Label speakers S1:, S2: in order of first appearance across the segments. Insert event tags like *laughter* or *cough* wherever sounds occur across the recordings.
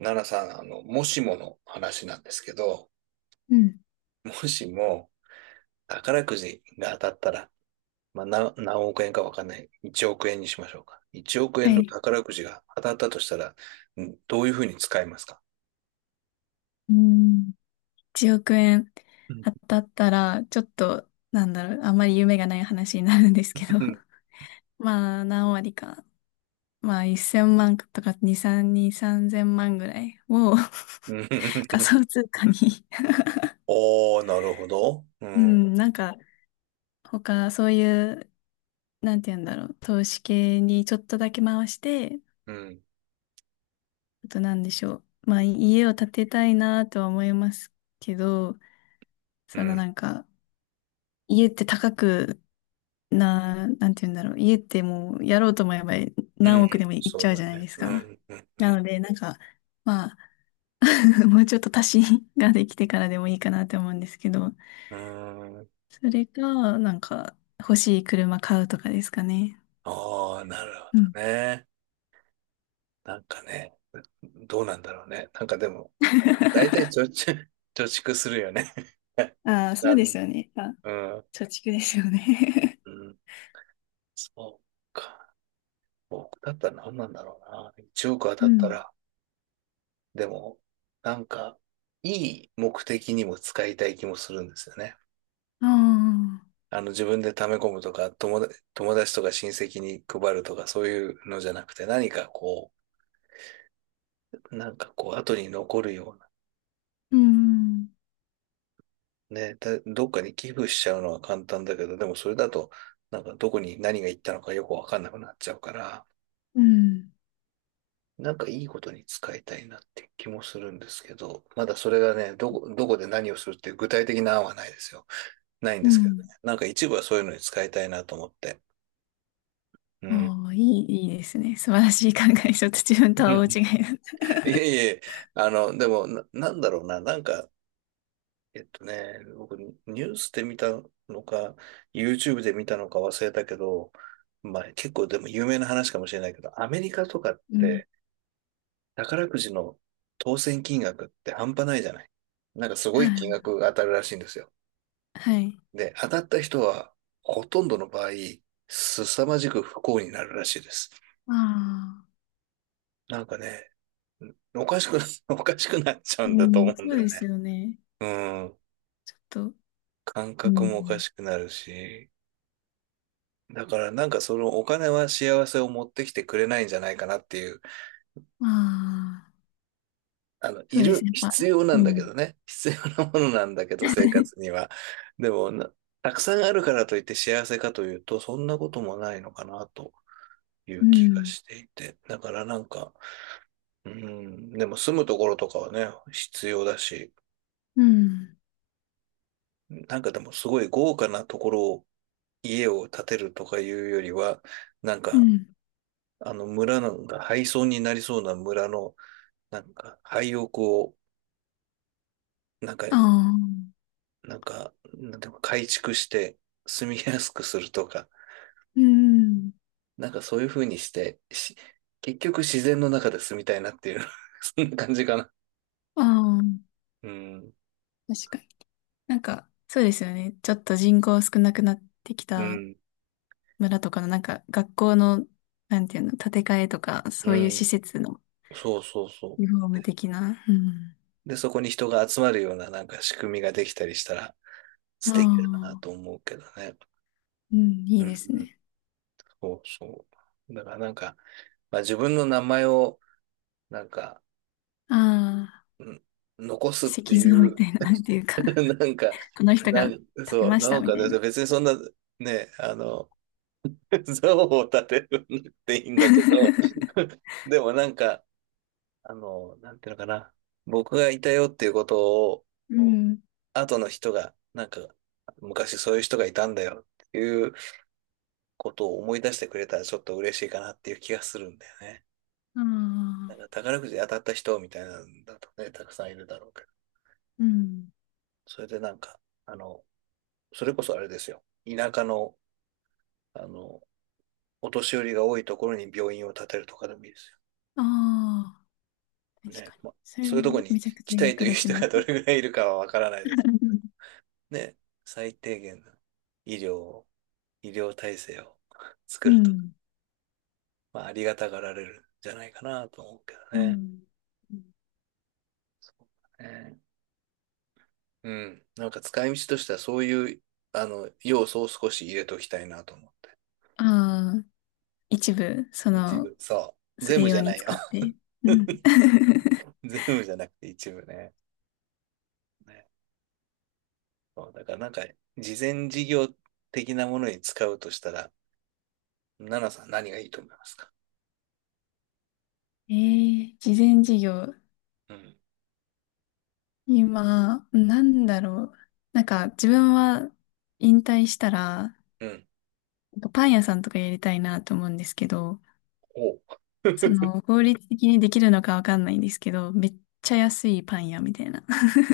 S1: 奈良さん、もしもの話なんですけど、
S2: うん。
S1: もしも宝くじが当たったら、まあ、何億円かわかんない。1億円にしましょうか。1億
S2: は
S1: 円の
S2: い。
S1: 宝くじが当たったとしたら、どういうふうに使いますか？
S2: うん。1億円
S1: うん
S2: 当たったら、ちょっと、なんだろう、あんまり夢がない話になるんですけど。*laughs* まあ、何割か。まあ、1000万とか2、3000万ぐらいを
S1: うん。
S2: *laughs* 仮
S1: *laughs*
S2: 想通貨に。
S1: おー、なるほど。う
S2: *laughs* う
S1: ん、
S2: ん、なんか、他、そういう、なんて言うんだろう、投資系にちょっとだけ回して、
S1: うん、
S2: あとなんでしょう。まあ、家を建てたいなとは思いますけど、
S1: う
S2: その
S1: ん、
S2: なんか、家って高くな、なんて言うんだろう。家ってもうやろうと思えば
S1: う
S2: 何
S1: ん、
S2: 億でもいっ
S1: そ
S2: ち
S1: う
S2: ゃう
S1: だ
S2: じゃない
S1: ね。
S2: です
S1: う
S2: か。
S1: ん、うん、
S2: なので、なんか、まあ、*laughs* もうちょっと足しができてからでもいいかなって思うんですけど、
S1: うん。
S2: それか、なんか、欲しい車買うとかですかね。
S1: あー、なるほ
S2: うん。
S1: どね。なんかね、どうなんだろうね。なんかでも、大体貯蓄、*laughs* 貯蓄するよね。
S2: ああ、
S1: *laughs*
S2: そう
S1: な
S2: で
S1: ん、
S2: すよね。あ、
S1: うん、
S2: 貯蓄ですよね。
S1: うん、そうか。僕だったら何なんだろうな。1億当
S2: *laughs* う
S1: たった
S2: ん。
S1: ら、でも、なんか、いい目的にも使いたい気もするんですよね。
S2: ああ、
S1: 自分で貯め込むとか、友達とか親戚に配るとか、そういうのじゃなくて、何かこう、なんかこう、後に残るような。
S2: うん、
S1: ね、どっかに寄付しちゃうのは簡単だけど、でもそれだと、なんかどこに何が行ったのかよくわかんなくなっちゃうから、
S2: うん、
S1: なんかいいことに使いたいなって気もするんですけど、まだそれがね、どこで何をするっていう具体的な案はないですよ。ないん
S2: う
S1: ですけどね。
S2: ん。
S1: なんか一部はそういうのに使いたいなと思って。うん。
S2: ああ、いい、いいですね。素晴らしい考え。ちょっと自分と
S1: *laughs* う
S2: は大
S1: ん。
S2: 違いだ。
S1: いえいえ、でもな、なんだろうな、なんか、僕、ニュースで見たのか、YouTube で見たのか忘れたけど、まあ結構でも有名な話かもしれないけど、アメリカとかっ
S2: うん。
S1: て、宝くじの当選金額って半端ないじゃない。なんかすご
S2: は
S1: い金
S2: い。
S1: 額が当たるらしいんですよ。
S2: はい。
S1: で、当たった人はほとんどの場合、凄まじく不幸になるらしいです。
S2: ああ。
S1: なんかね、おかしくな、*laughs* おかしくなっちゃう
S2: う
S1: んだと思
S2: ん、
S1: うん
S2: そう
S1: だよ
S2: で
S1: ね。
S2: すよね。
S1: うん。
S2: ちょっと、
S1: 感
S2: う
S1: 覚もおか
S2: ん。
S1: しくなるし、だからなんかそのお金は幸せを持ってきてくれないんじゃないかなっていう
S2: まあ、そうですね。やっぱ、
S1: 必要な
S2: う
S1: んだけ
S2: ん、
S1: どね。必要なものなんだけど、生活には。でもな、たくさんあるからといって幸せかというと、そんなこともないのかなとい
S2: う
S1: う気が
S2: ん、
S1: していて。だからなんか、うん、でも住むところとかはね、必要だし、
S2: うん、
S1: なんかでもすごい豪華なところを、家を建てるとかいうよりは、なん
S2: う
S1: か、
S2: ん。
S1: あの村なんか廃村になりそうな村の、なんか廃屋を、なんか
S2: ああ、
S1: なんか、なんていうか改築して住みやすくするとか、
S2: うん、
S1: なんかそういう風にして、結局自然の中で住みたいなっていう *laughs*、そんな感じかな。
S2: ああ、
S1: うん、
S2: 確かに。なんか、そうですよね。ちょっと人口少なくなってき
S1: う
S2: た
S1: ん、
S2: 村とかの、なんか、学校の、なんていうの、建て替えとか、
S1: う
S2: そういう施
S1: ん。
S2: 設の
S1: そうそうそ
S2: リフォーム的な。うん。
S1: う。で、そこに人が集まるようななんか仕組みができたりしたら
S2: あ
S1: 素敵だな
S2: あ、
S1: と思うけどね。
S2: うん、い
S1: う
S2: い
S1: ん、
S2: です
S1: うん、
S2: ね。
S1: そうそう。だからなんか、まあ、自分の名前をなんか、
S2: ああ、
S1: うん、残すっ
S2: 石
S1: てい
S2: 像みた
S1: う
S2: いな、なんていうか、
S1: *laughs* なんか、
S2: この人が建て
S1: そう、
S2: まし
S1: な
S2: た
S1: ん
S2: み
S1: か
S2: たいな。
S1: 別にそんな、ね、*laughs* 像を立てるんっていいんだけど、
S2: *laughs*
S1: *laughs* でもなんか、なんていうのかな、僕がいたよっていうことを、
S2: うそん。
S1: 後の人が、なんか、昔そういう人がいたんだよっていうことを思い出してくれたらちょっと嬉しいかなっていう気がするんだよね。
S2: あ
S1: なんか
S2: あ、
S1: 宝くじで当たった人みたいなんだとね、たくさんいるだろうけど、
S2: うん。
S1: それでなんか、あの、それこそあれですよ、田舎の、あの、お年寄りが多いところに病院を建てるとかでもいいです
S2: ああ、
S1: よ。
S2: 確
S1: ね。
S2: かに。
S1: まあ、
S2: それ、
S1: そういうところに
S2: めちゃく
S1: 来
S2: ちゃ
S1: たいと
S2: 役
S1: いう
S2: 立ち
S1: 人
S2: ま
S1: が
S2: す。
S1: どれぐらいいるかはわからないです。
S2: *laughs*
S1: ね。最低限の医療を、医療体制を *laughs* 作
S2: う
S1: ると。
S2: ん。
S1: まあ、ありがたがられるんじゃないかなと思うけど
S2: う
S1: ね。
S2: ん。
S1: ね。うん。なんか使い道としてはそういう、要素を少し入れときたいなと思って。
S2: ああ、一部、そ
S1: 一
S2: の、
S1: 部。そう。
S2: そ
S1: 全
S2: れ
S1: 部じ
S2: 用
S1: ゃ
S2: に
S1: ないよ。
S2: 使って。うん。
S1: *laughs*
S2: *laughs*
S1: 全部じゃなくて一部ね。ね。そうだからなんか、事前事業的なものに使うとしたら、奈々さん何がいいと思いますか？
S2: ええ事前事業。
S1: うん。
S2: 今、なんだろう。なんか、自分は引退したら、
S1: うん。
S2: パン屋さんとかやりたいなと思うんですけど、
S1: お
S2: そ
S1: *laughs*
S2: の、法律的にできるのかわかんないんですけど、めっちゃ安いパン屋みたいな。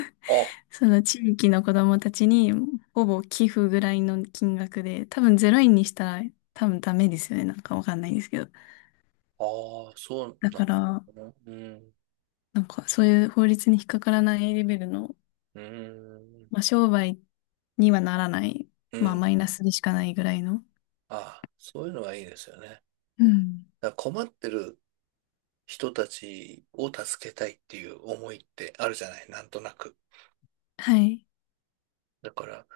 S2: *laughs* その地域の子供たちにほぼ寄付ぐらいの金額で、多分ゼイ円にしたら多分ダメですよね。なんかわかんないですけど。
S1: あああ、そう
S2: だから、
S1: なの。うん。
S2: なんかそういう法律に引っかからないレベルの、
S1: うん。
S2: まあ商売にはならない、
S1: う
S2: まあ
S1: ん。
S2: マイナスでしかないぐらいの。
S1: ああ、そういうのはいいですよね。
S2: うん。
S1: だから困ってる人たちを助けたいっていう思いってあるじゃない、なんとなく。
S2: はい。
S1: だから、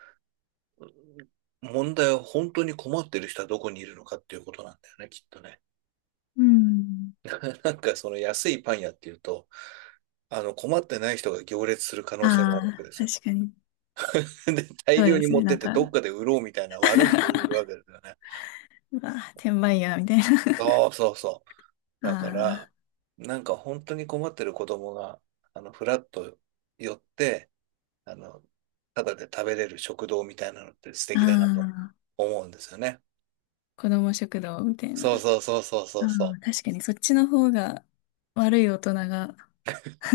S1: 問題は本当に困ってる人はどこにいるのかっていうことなんだよね、きっとね。
S2: うん。
S1: *laughs* なんかその安いパン屋っていうと、困ってない人が行列する可
S2: あ
S1: 能性もあるわけで
S2: あ、
S1: すよ。
S2: 確かに。
S1: *laughs* で、大
S2: そう
S1: 量
S2: で
S1: に
S2: す
S1: 持っ
S2: ね。
S1: て
S2: な
S1: っ
S2: ん
S1: て
S2: か。
S1: どっ
S2: *laughs*
S1: かで売ろうみたいな悪い人がいるわけですよね。
S2: うわ、転売ヤーみたいな。
S1: そうそうそう。だから、
S2: あ
S1: なんか本当に困ってる子供が、フラッと寄って、あの、ただで食べれる食堂みたいなのって素
S2: あ、
S1: 敵だなと
S2: ああ、
S1: 思うんですよね。
S2: 子供食堂みたいな。
S1: そうそうそうそうそ
S2: あ
S1: うそ
S2: あ、確かにそっちの方が悪い大人が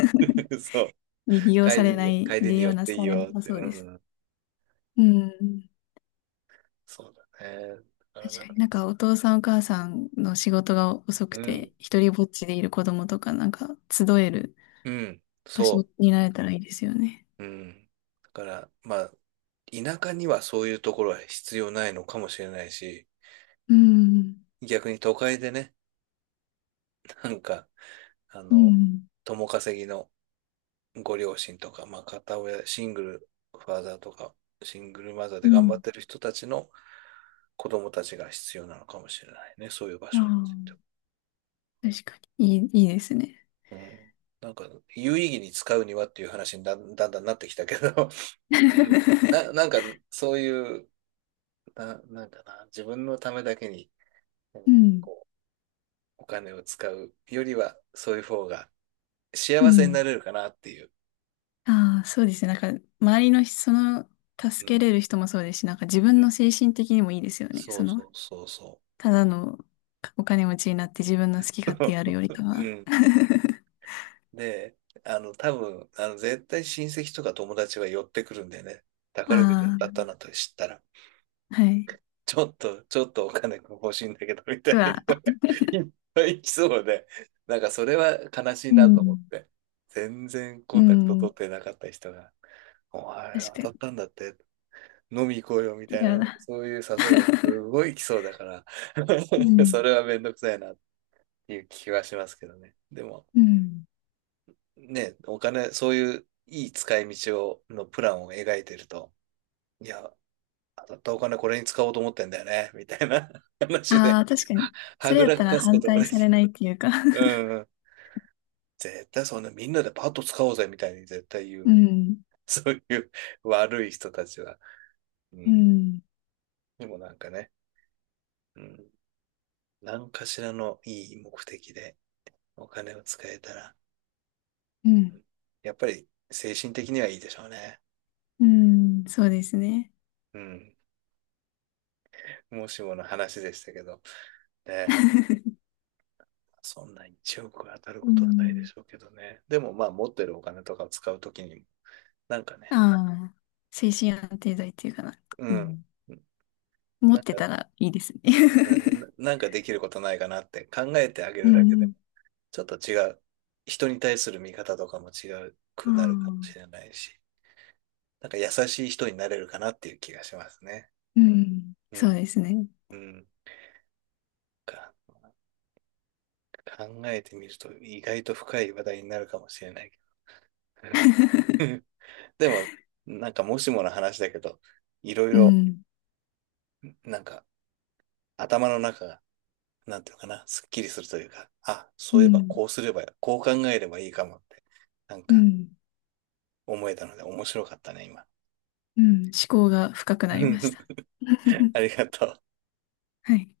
S1: う。*laughs* そう。
S2: に
S1: 帰り
S2: 利
S1: に寄
S2: 用
S1: っ
S2: な
S1: ていい
S2: されな
S1: よっ
S2: さ
S1: て。
S2: そう
S1: う
S2: です。
S1: ん。
S2: うん。
S1: そうだね。だから
S2: 確
S1: なん
S2: か
S1: か、
S2: になんかお父さんお母さんの仕事が遅く
S1: うん。
S2: て、一人ぼっちでいる子供とかなんか集える
S1: うん。
S2: 場所
S1: そう。
S2: になれたらいいですよね。
S1: うん。だから、まあ、田舎にはそういうところは必要ないのかもしれないし、
S2: うん。
S1: 逆に都会でね、なんか、あ
S2: う
S1: の、
S2: ん。
S1: 共稼ぎのご両親とか、まあ、片親、シングルファーザーとか、シングルマザー
S2: う
S1: で頑張
S2: ん。
S1: ってる人たちの子供たちが必要なのかもしれないね。そういう場所について
S2: ああ、
S1: は。
S2: 確かに。いい、いいですね。
S1: うん。なんか、有意義に使うにはっていう話にだんだんだんなってきたけど、*laughs* うん。なん
S2: *laughs*
S1: か、そういう、なんだな、自分のためだけにう
S2: う
S1: ん
S2: ん。
S1: こう、お金を使うよりは、そういう方が
S2: う
S1: 幸せにな
S2: ん。
S1: れるかなっていう。
S2: ああ、そうですね。なんか、周りの人、その、
S1: う
S2: 助け
S1: ん。
S2: れる人もそうですし、なんか自
S1: う
S2: 分の
S1: ん。
S2: 精神的にもいいですよね。
S1: そ
S2: そ
S1: うそ
S2: の、
S1: うそうそ
S2: ただのお金持ちになって自分の好き
S1: う。
S2: 勝手やるよりか
S1: *laughs*
S2: は。
S1: うん。
S2: *laughs*
S1: で、多分、絶対親戚とか友達は寄ってくるんだよね。宝くじ当たっ
S2: あ
S1: たなと知ったら、
S2: あ、はい。
S1: ちょっとお金欲しいんだけど、みた
S2: う
S1: いな
S2: わ、
S1: 人が *laughs* いっぱい来そうで、なんかそれは悲しい
S2: う
S1: なと思っ
S2: ん、
S1: て、全然コ
S2: う
S1: ンタクト取
S2: ん、
S1: ってなかった人が、お前
S2: 確
S1: 当たっ
S2: か
S1: たんだって飲み行こうよみ
S2: に。
S1: た
S2: い
S1: い
S2: や
S1: な、
S2: だ。
S1: そういう誘いがす
S2: *laughs*
S1: ごい来そうだか
S2: う
S1: ら *laughs*
S2: ん、
S1: それはめんどくさいなっていう気はしますけどね。でも、
S2: うん。
S1: ね、お金、そういういい使い道を、のプランを描いてると、いや、当たったお金これに使おうと思ってんだよね、みたいな *laughs* 話で、
S2: ああ、確かに。
S1: は
S2: それ
S1: ぐ
S2: やっ
S1: ら
S2: たら
S1: かすこ
S2: 反
S1: とも
S2: 対
S1: ね、
S2: されないっていうか。
S1: うんうん。絶対そんなみんなでパッと使おうぜみたいに絶対言
S2: *laughs* う
S1: うけど、
S2: ん、
S1: そういう悪い人たちは。う
S2: う
S1: ん。
S2: ん、
S1: でもなんかね、うん。何かしらのいい目的でお金を使えたら、
S2: うん、
S1: やっぱり精神的にはいいでしょうね。
S2: うん、そうですね。
S1: うん。もしもの話でしたけど、ね、
S2: *laughs*
S1: そんな1億当たる
S2: う
S1: ことはないで
S2: ん。
S1: しょうけどね。でもまあ持ってるお金とかを使うときに、なんかね、
S2: ああ、精神安定剤っていうかな。
S1: う
S2: う
S1: ん。
S2: ん。持
S1: な
S2: っ
S1: ん
S2: て
S1: か、
S2: たらいいですね。
S1: うん
S2: *laughs*
S1: なんかできることないかなって考えてあげ
S2: う
S1: るだけでも、
S2: ん。
S1: ちょっと違う。人に対する見方とかも違う
S2: あ
S1: く
S2: あ、
S1: なるかもしれないし、なんか優しい人になれるかなっていう気がしますね。
S2: うん。
S1: う
S2: そう
S1: ん。
S2: ですね。
S1: うん。か考えてみると意外と深い話題になるかもしれないけど。
S2: *laughs*
S1: *laughs* でも、なんかもしもの話だけど、いろい
S2: う
S1: ろ、
S2: ん。
S1: なんか頭の中が、なんていうのかな、すっきりするというか、あ、
S2: う
S1: そういえば
S2: ん。
S1: こうすれば、こう考えればいいかもって、なん
S2: う
S1: か
S2: ん。
S1: 思えたので面白かったね、今。
S2: うん。思考が深くなりました。
S1: *laughs* あり
S2: *laughs*
S1: がとう。
S2: はい。